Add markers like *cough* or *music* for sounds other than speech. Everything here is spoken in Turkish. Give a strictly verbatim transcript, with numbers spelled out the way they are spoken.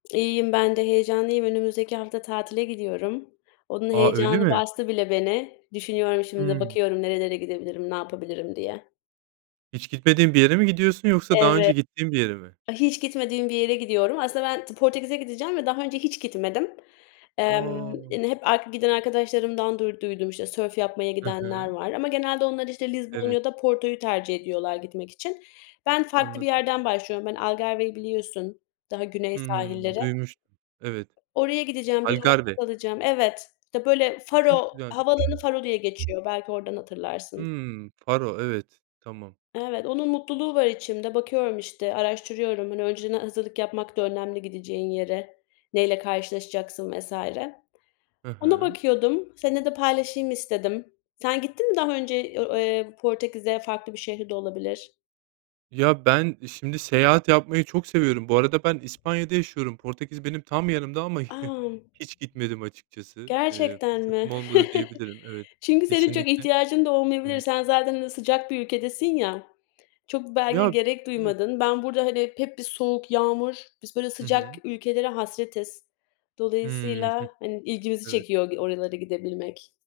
İyiyim ben de, heyecanlıyım. Önümüzdeki hafta tatile gidiyorum. Onun A, öyle heyecanı mi? bastı bile beni. Düşünüyorum şimdi de Hımm. bakıyorum nerelere gidebilirim, ne yapabilirim diye. Hiç gitmediğin bir yere mi gidiyorsun yoksa daha Evet. önce gittiğin bir yere mi? Hiç gitmediğim bir yere gidiyorum. Aslında ben Portekiz'e gideceğim ve daha önce hiç gitmedim. Emm A! hani hep ar giden arkadaşlarımdan duyduydum işte sörf yapmaya Hı gidenler hı. var ama genelde onlar işte Lizbon Evet. ya da Porto'yu tercih ediyorlar gitmek için. Ben farklı bir Anladım. yerden başlıyorum. Ben Algarve'yi biliyorsun daha güney Hıı. sahilleri. Duymuştum. Evet. Oraya gideceğim, bir hafta Alicardi. kalacağım. Evet işte böyle Çok Faro, güzelmiş. havaalanı Faro diye geçiyor. Belki oradan hatırlarsın. Hımm, var o evet, tamam. Evet onun mutluluğu var içimde. Bakıyorum işte araştırıyorum. Hani önceden hazırlık yapmak da önemli gideceğin yere. Neyle karşılaşacaksın vs. Hı Ona hı. bakıyordum, seninle de paylaşayım istedim. Sen gittin mi daha önce o eee Portekiz'e farklı bir şehri de olabilir? Ya ben şimdi seyahat yapmayı çok seviyorum. Bu arada ben İspanya'da yaşıyorum. Portekiz benim tam yanımda ama *chuckles* A! hiç gitmedim açıkçası. Eee, Gerçekten mi? fırsatım olmadı *chuckles* diyebilirim evet, Çünkü senin çok kesinlikle. ihtiyacın da Hı olmayabilir. hı. Sen zaten sıcak bir ülkedesin ya, çok belki de Ya gerek evet. duymadın. Ben burada hani hep bir soğuk yağmur, biz böyle Hı sıcak hı. ülkelere hasretiz. Hımm, hıh. Dolayısıyla hani ilgimizi Evet. çekiyor oralara gidebilmek